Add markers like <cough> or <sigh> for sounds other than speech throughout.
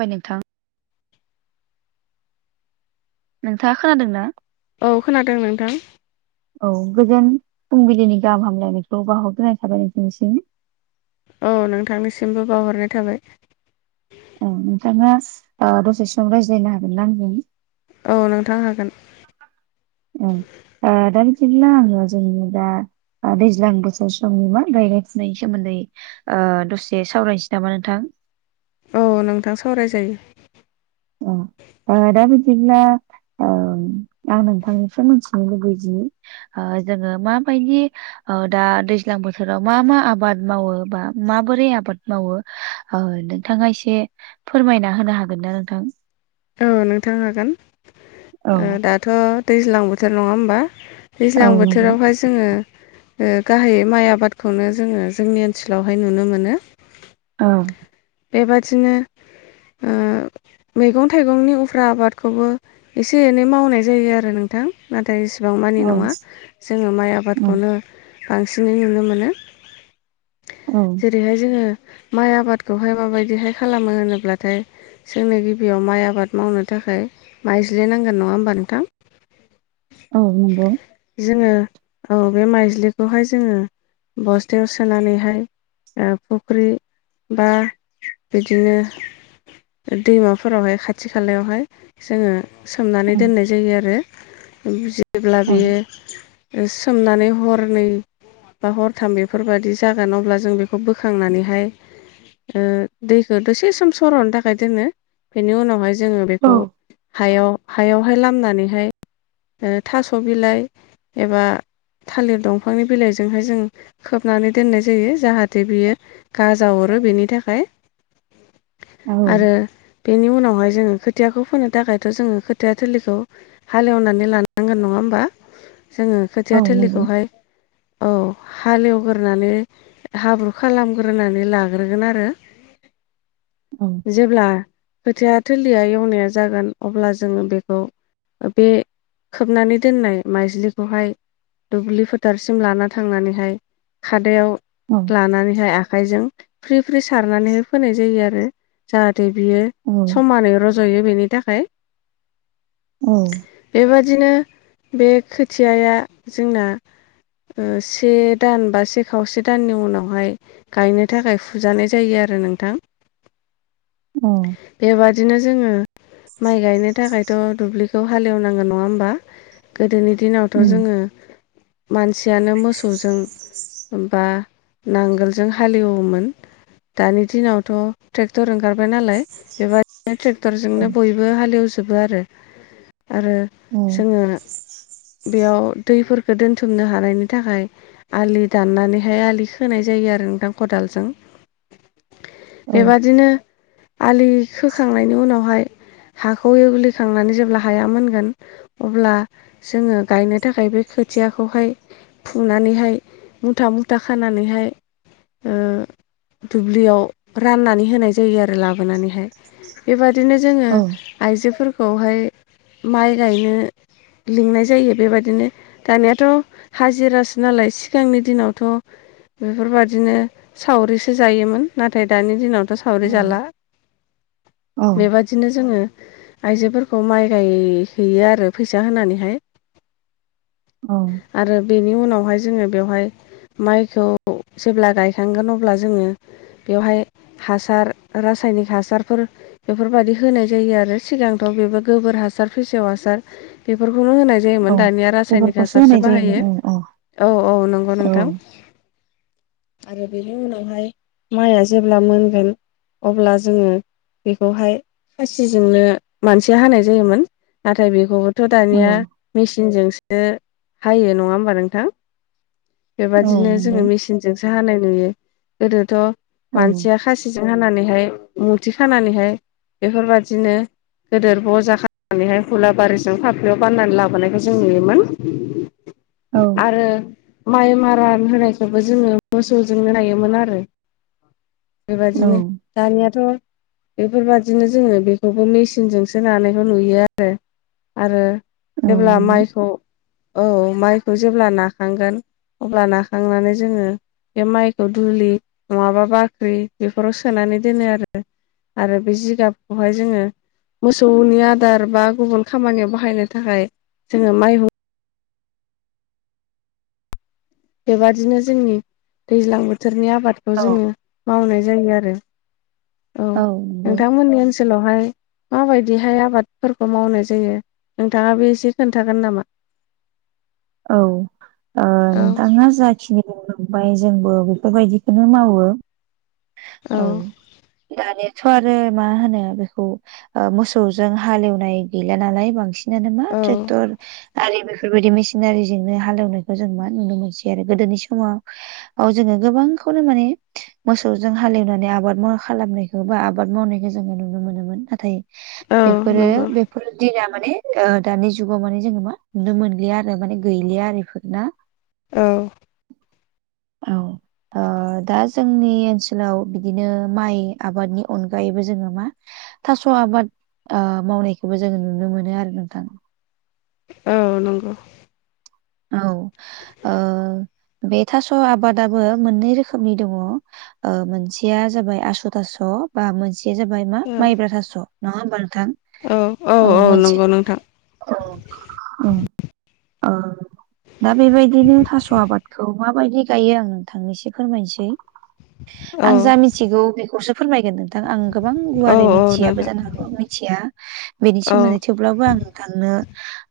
बाय नोंथां नोंथाङा खोनादों ना औ खोनादों नोंथां औ गोजोन फुंबिलिनि गाहाम हामलायनायखौ बाहरग्रोनाय थाबाय नोंथनिसिम औ नोंथांनिसिमबो बावहरनाय थाबाय औ नोंथाङा दसे सम रायज्लायनो हागोनना आंजों औ नोंथां हागोन औ दा बिदिब्ला आङो जोंनि दा दैज्लां बोसोर समनि मा माय गायायफिनायनि सोमोन्दै दसे सावरायनोसै नामा नोंथां औ नोंथां सावरायजायो अ आदाबो जोबला आं नोंथांनिफ्राय मिथिनो लुुबैदि जोङो माबायदि दा दैज्लां बोथोराव मा मा आबाद मावो बा माबोरै आबाद मावो औ नोंथाङा एसे फोरमायना होनो हागोन ना नोंथां औ नोंथां हागोन औ दाथ' दैज्लां बोथोर नङा होमबा औ दैज्लां नंगौ बोथोरावहाय जोङो गाहायै माइ आबादखौनो जोङो जोंनि ओनसोलावहाय नुनो मोनो औ बेबादिनो मैगं थाइगंनि उफ्रा आबादखौबो एसे एनै मावनाय जायो आरो नोंथां नाथाय इसेबां औ मानि नङा जोङो माइ आबादखौनो बांसिनै नुनो मोनो औ जेरैहाय जोङो माइ आबादखौहाय माबायदिहाय खालामो होनोब्लाथाय जोंनो गिबियाव माइ आबाद मावनो थाखाय माइज्लनांगोन नङा होमबा नोंथां औ नंगौ जोङो औ बे माइज्लिखौहाय जोङो बस्थायाव सोनानैहाय फुख्रि बा बिदिनो दैमाफोरावहाय खाथि खाथि खालायावहाय जोङो औ सोमनानै दोननाय जायो आरो जेब्ला औ बियो सोमनानै हरनै बा हरथाम बेफोरबाददि जागोन अब्ला जों बेखौ बोखांनानैहाय दैखौ दसे सम सर'नो थाखाय दोनो बेनि उनावहाय जोङो औ बेखौ हायाव हायावहाय लामनानैहाय थास' बिलाइ एबा थालिर दंफांनि बिलाइजोंहाय जों खोबनानै दोननाय जायो जाहाथे बियो गाजा हरो बेनि थाखाय <inaudible> आरो बेनि उनावहाय जोङो खोथियाखौ फोनो थाखायथ' जोङो खोथिया थोलिखौ हालेवनानै लानांगोन नङा होमबा जोङो औ खोथिया नंगौ थोलिखौहाय औ हालेवग्रोनानै हाब्रु खालामग्रोनानै लाग्रोगोन आरो औ जेब्ला खोथिया थोरलिया एवनाया जागोन अब्ला जोङो बेखौ बे खोबनानै दोननाय माइज्लिखौहाय दुब्लि फोथारसिम लाना थांनानैहाय खादायाव औ लानानैहाय आखाइजों फ्रि फ्रि सारनानैहाय फोनाय जायो आरो जाहाथे बियो खानै रज'यो बेनि थाखाय औ बेबादिनो बे खोथियाया जोंना से दान बा से खावसे दाननि उनावहाय गायनो थाखाय फुजानाय जायो आरो नोंथां उम। बेबादिनो जोङो माइ गायनो थाखायथ' दुब्लिखौ हालेवनांगौ नङा होमबा गोदोनि दिनावथ' उम जोङो मानसियानो मोसौजों बा नांगोलजों हालेवोमोन दानि दिनावथ' ट्रेक्टर ओंखारबाय नालाय बेबायाददिनो औ ट्रेक्टरजोंनो बयबो हालेवजोबो आरो आरो औ जोङो बेयाव दैफोरखौो दोनथुमनो हानायनि थाखाय आलि दाननानैहाय आलि खोनाय जायो आरो नों दां खदालजों औ बेबादिनो आलि सोखांनायनि उनावहाय हाखौ एवग्लिखांनानै जेब्ला हाया मोनगोन अब्ला जोङो गायनो थाखाय बे खोथियाखौहाय फुनानैहाय मुथा मुथा खानानैहाय दुब्लियाव राननानै होनाय जायो आरो लाबोनानैहाय बेबादिनो जोङो आइजोफोरखौहाय माइ गायनो लिंनाय जायो बेबायदिनो दानियााथ' हाजिरासो नालाय सिगांनि दिनावथ' बेफोरबायादिनो सावरिसो जायोमोन नाथाय दानि दिनावथ' सावरि जाला औ बेबादिनो जोङो आइजोफोरखौ माइ गायहैयो आरो फैसा होनानैहाय औ आरो बेनि उनावहाय जोङो बेवहाय माइखौ जेब्ला गायखांगोन अब्ला जोङो बेवहाय हासार रासायनिक हासारफोर बेफोरबादि होनाय जायो आरो सिगांथ' बेबो गोबोर हासार फेसेव हासार बेफोरखौनो होनाय औ जायोमोन दानिया रासायनिक बेफोरखौसो होनाय हासारसो बाहायो जायोमोन औ औ नंगौ औ नोंथां। <inaudible> आरो बेनि उनावहाय माइया जेब्ला मोनगोन अब्ला जोङो बेखौहाय फासिजोंनो मानसिया हानाय जायोमोन नाथाय बेखौ थ' औ दानिया मेचिनजोंसो हायो नङा होमबा नोंथां? औ बेबादिनो नंगौ जोङो मेचिनजोंसो हानाय नुयो गोदोथ' औ मानसिया खासि जों हानानैहाय मुथि खानानैहाय बेफोरबादिनो गदोर ब'जा खालामनानैहाय हुलाबारिजों फफ्लियाव बाननानै लाबोनायखौ जों नुयोमोन औ आरो माइ मारान होनायखौबो जोङो मोसौजोंनो नायोमोन आरो। औ बेबायदिनो दानियाथ' बेफोरबदिनो जोङो बेखौबो मेसिनजोंसो नानायखौ नुयो आरो आरो औ जेब्ला नंगौ माइखौ ओ माइखौ जेब्ला नाखांगोन अब्ला नाखांनानै जोङो बे माइखौ दुलि नङाबा बाख्रि बेफोराव सोनानै दोनो आरो। आरो बे जिगाबखौहाय जोङो मोसौनि आदार बा गुबुन खामानियाव बाहायनो थाखाय जोङो माइ हुं बेबादिनो जोंनि दैज्लां बोथोरनि आबादखौ औ जोङो औ मावनाय जायो आरो। औ नंगौ नोंथांमोननि ओनसो ओनसोलावहाय माबायदिहाय आबादफोरखौ मावनाय जायो नोंथाङा बो एसे खोन्थागोन नामा? औ ओ औ नोंथाङा जाख खिनि बुंलांबाय जोंबो बेफोरबायदिखौनो मावो औ। दानियाथ' आरो मा होनो बेखौ ओ मोसौजों हालेवनाय गैला नालाय बांसिन नानो मा औ ट्रेक्टर आरि बेफोरबायदि मेसिन सिनारिजोंनो हालेवनायखौ जों मा नुनो मोनसै आरो गोदोनि समाव औ जोङो गोबांखौनो माने मोसौजों हालेवनानै आबाद मो खालामनायखौ बा आबाद मावनायखौ जोङो नुनो मोनोमोन नाथाय औ बेफोरो नंगौ बेफोर दिना माने ओ दानि जुगाव माने जोङो मा नुनो मोनलिया आरो। माने गैलिया आरो बेफोर ना? औ औ ओ दा जोंनि ओनसोलाव बिदिनो माइ आबादनि अनगायैबो जोङो मा थास' आबाद ओ मावनायखौबो जोङो नुनो मोनो आरो नोंथां। औ नंगौ। औ ओ बे थास' आबादाबो मोननै रोखोमनि दङ ओ मोनसेया जाबाय आसु थास' बा मोनस मोनसेया जाबाय मा औ माइब्रा थास' नङा होमबा नोंथां? औ औ मोनसे नंगौ नोंथां औ उम ओ दा बेबायदिनो थास' आबादखौ माबायदि गायो आं नोंथांनो इसो फोरमायनोसै। औ आं जा मिथिगौ बेखौसो फोरमायगोन नोंथां आं गोबां औ गुवारै औ मिथियाबो नोंथां जानो हागौ मिथिया बेनि औ सोमोन्दै थेवब्लाबो आं नोंथांनो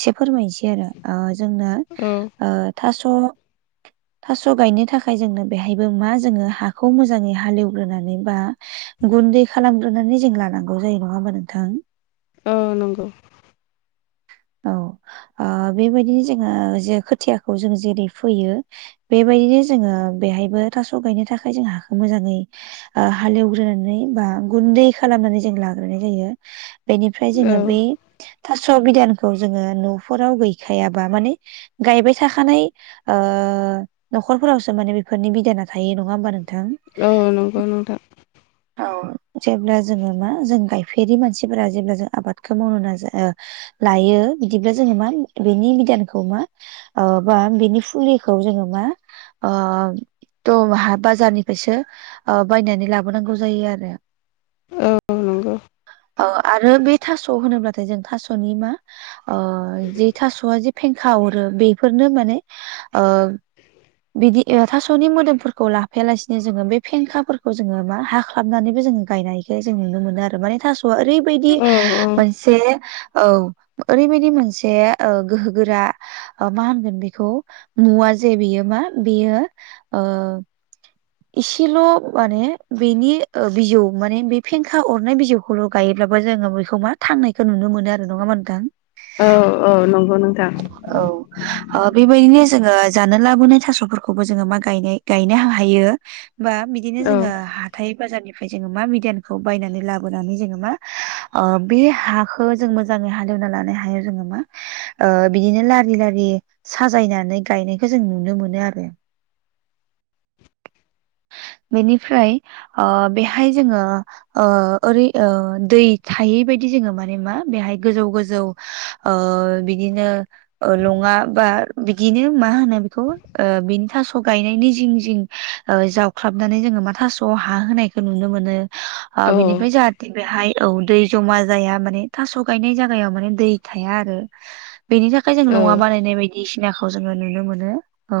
एसे फोरमायनोसै आरो ओ जोंनो औ ओ थास' थास' गायनो थाखाय जोंनो बेहायबो मा जोङो हाखौ मोजाङै हालेवग्रोनानै बा गुन्दै खालामग्रोनानै जों लानांगौ जायो नङा होमबा नोंथां? औ नंगौ औ ओ बेबायदिनो जोङो जे खोथियाखौ जों जेरै फैयो बेबायदिनो जोङो बेहायबो थास' गायनो थाखाय जों हाखौ मोजाङै हाल एवग्रोनानै बा गुन्दै खालामनानै जों लाग्रोनाय जायो। बेनिफ्राय औ जोङो बै थास' बिधानखौ जोङो न'फोराव गैखायाबा माने गायबाय थाखानाय ओ न'खरफोरावसो माने बेफोरनि बिदाना थायो नङा होमबा नोंथां। औ नंगौ नोंथां। <inaudible> औ जेब्ला जोङो मा जों गायफेरि मानसिफोरा जेब्ला जों आबादखौ मावनो नाजा ओ लायो बिदिब्ला जोङो मा बेनि बिधानखौ मा ओ बा बिनि फुलिखौ जोङो मा ओ औ बाजारनिफ्रायसो बायनानै लाबोनांगौ जायो आरो। औ नंगौ। आरो बे थास' होनोब्लाथाय जों थास'नि मा ओ जे थास'आ जेे फें खावरो बेफोरनो माने ओ बिदि थास'नि मोदोमफोरखौ लाफायालासिनो जोङो बे फेंखाफोरखौ जोङो मा हाख्लाबनानैबो जोङो गायनायखो जों नुनो मोनो आरो माने थास'आ ओरै बैदि औ मोनसे औ ओरैबायदि मोनसे ओ गोहो गोरा मा होनगोन बेखौ मुवा जे बेयो मा बेयो ओ इसेल' माने बेनि बिजौ माने बे फेंखा अरनाय बिजौ खौल' गायोब्लाबो जोङो बेखौ मा थांनायखौ नुनो मोनो आरो। नङा होनबा नोंथां? औ औ नंगौ नोंथां। औ बेबायदिनो जोङो जानो लाबोनाय थास'फोरखौबो जोङो मा गायनाय गायनो हायो। बा बिदिनो औ जोङो हा थाय बाजारनिफ्राय जोङो मा बिधानखौ बायनानै लाबोनानै जोङो मा बे हा जों मोजाङै हाले एवना लानो हायो जोङो मा ओ बिदिनो लारि लारि साजायनानै गायनायखौ जों नुनो मोनो आरो। बेनिफ्राय ओ बेहाय जोङो ओ ओरै ओ दै थायै बायदि जोङो माने मा बेहाय गोजौ गोजौ ओ बिदिनो लङा बा बिदिनो मा होनो बेखौ ओ बिनि थास' गायनायनि जिं जिं जावख्लाबनानै जोङो मा थास'आव हा होनायखौ नुनो मोनो। ओ औ बिनिफ्राय जाहाथे बेहाय औ दै जमा जाया माने थास' गायनाय जायगायाव माने दै थाया आरो। बेनि थाखाय जों औ लङा बानायनाय बायदि दिसिनाखौ जों नुनो मोन औ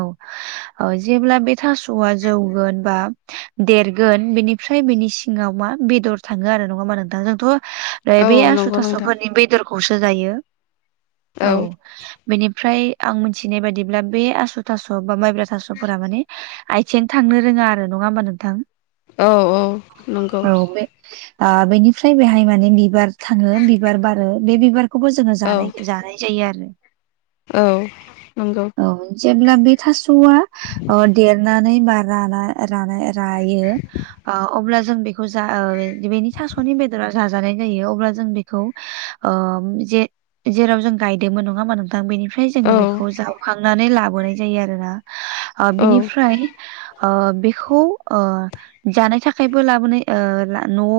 औ जेब्ला बे थास' आ जौगोन बा देरगोन बेनिफ्राय बेनि सिङाव मा बेदर थाङो आरो नङा मा नोंथां जोंथ' औ बे आसु नंगौ नोंथां थास'फोरनि बेदरखौसो जायो औ बेनिफ्राय आं मिथिनाय बादिब्ला बे आसु थास' बा माइब्रा थास'फोरा माने आथिं थांनो रोङा आरो नङा होमबा नोंथां। औ औ नंगौ। आ बेनिफ्राय बेहाय माने बिबार थाङो बिबार बारो बे बिबार खौबो जोङो औ जानाय जानाय जायो आरो। औ नंगौ। औ जेब्ला बे थास'आ ओ देरनानै बा राना रानाय रायो ओ अब्ला जों बेखौ जा बेनि थास'नि बेदरा जाजानाय जायो अब्ला जों बेखौ अ जे जेराव जों गायदोंमोन नङा होमा नोंथां बेनिफ्राय औ जोङो बेखौ जावखांनानै लाबोनाय जायो आरोना औ बिनिफ्राय ओ बेखौ ओ जानाय थाखायबो लाबोनाय न'आव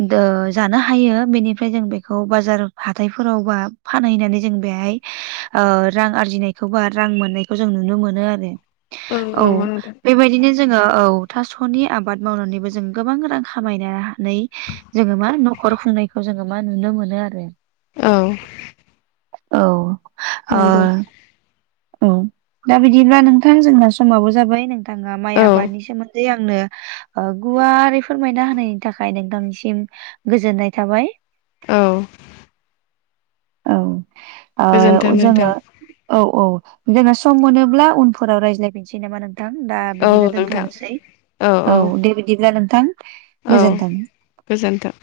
द जानो हायो बेनिफ्राय जों बेखौ बाजार हाथथायफोरावबा फानहैनानै जों बेहाय रां आरजिनायखौ बा रां मोननायखौ जों नुनो मोनो आरो औ नंगौ नोंथां बेबायदिनो जोङो औ थास'नि आबाद मावनानैबो जों गोबां रां खामायनानै जोङो मा न'खर खुंनायखौ जोङो मा नुनो मोनो आरो औ औ आ नंगौ औ दा बिदिब्ला नोंथां जोंना समाबो जाबाय नोंथाङा माइ औ आबादनि सोमोन्दै आंनो गुवारै फोरमायना होनायनि थाखाय नोंथांनिसिम गोजोननाय थाबाय औ गोजोन्थों औ नोंथां जोङो औ औ जोंना सम मोनोब्ला उनफोरावायज्लायफिनोसै नामा नों नोंथां दा औ बिदिब्ला नोंथां दोनथ'नोसै औ दे बिदिब्ला नोंथां औ गोजोन्थों गोजोन्थों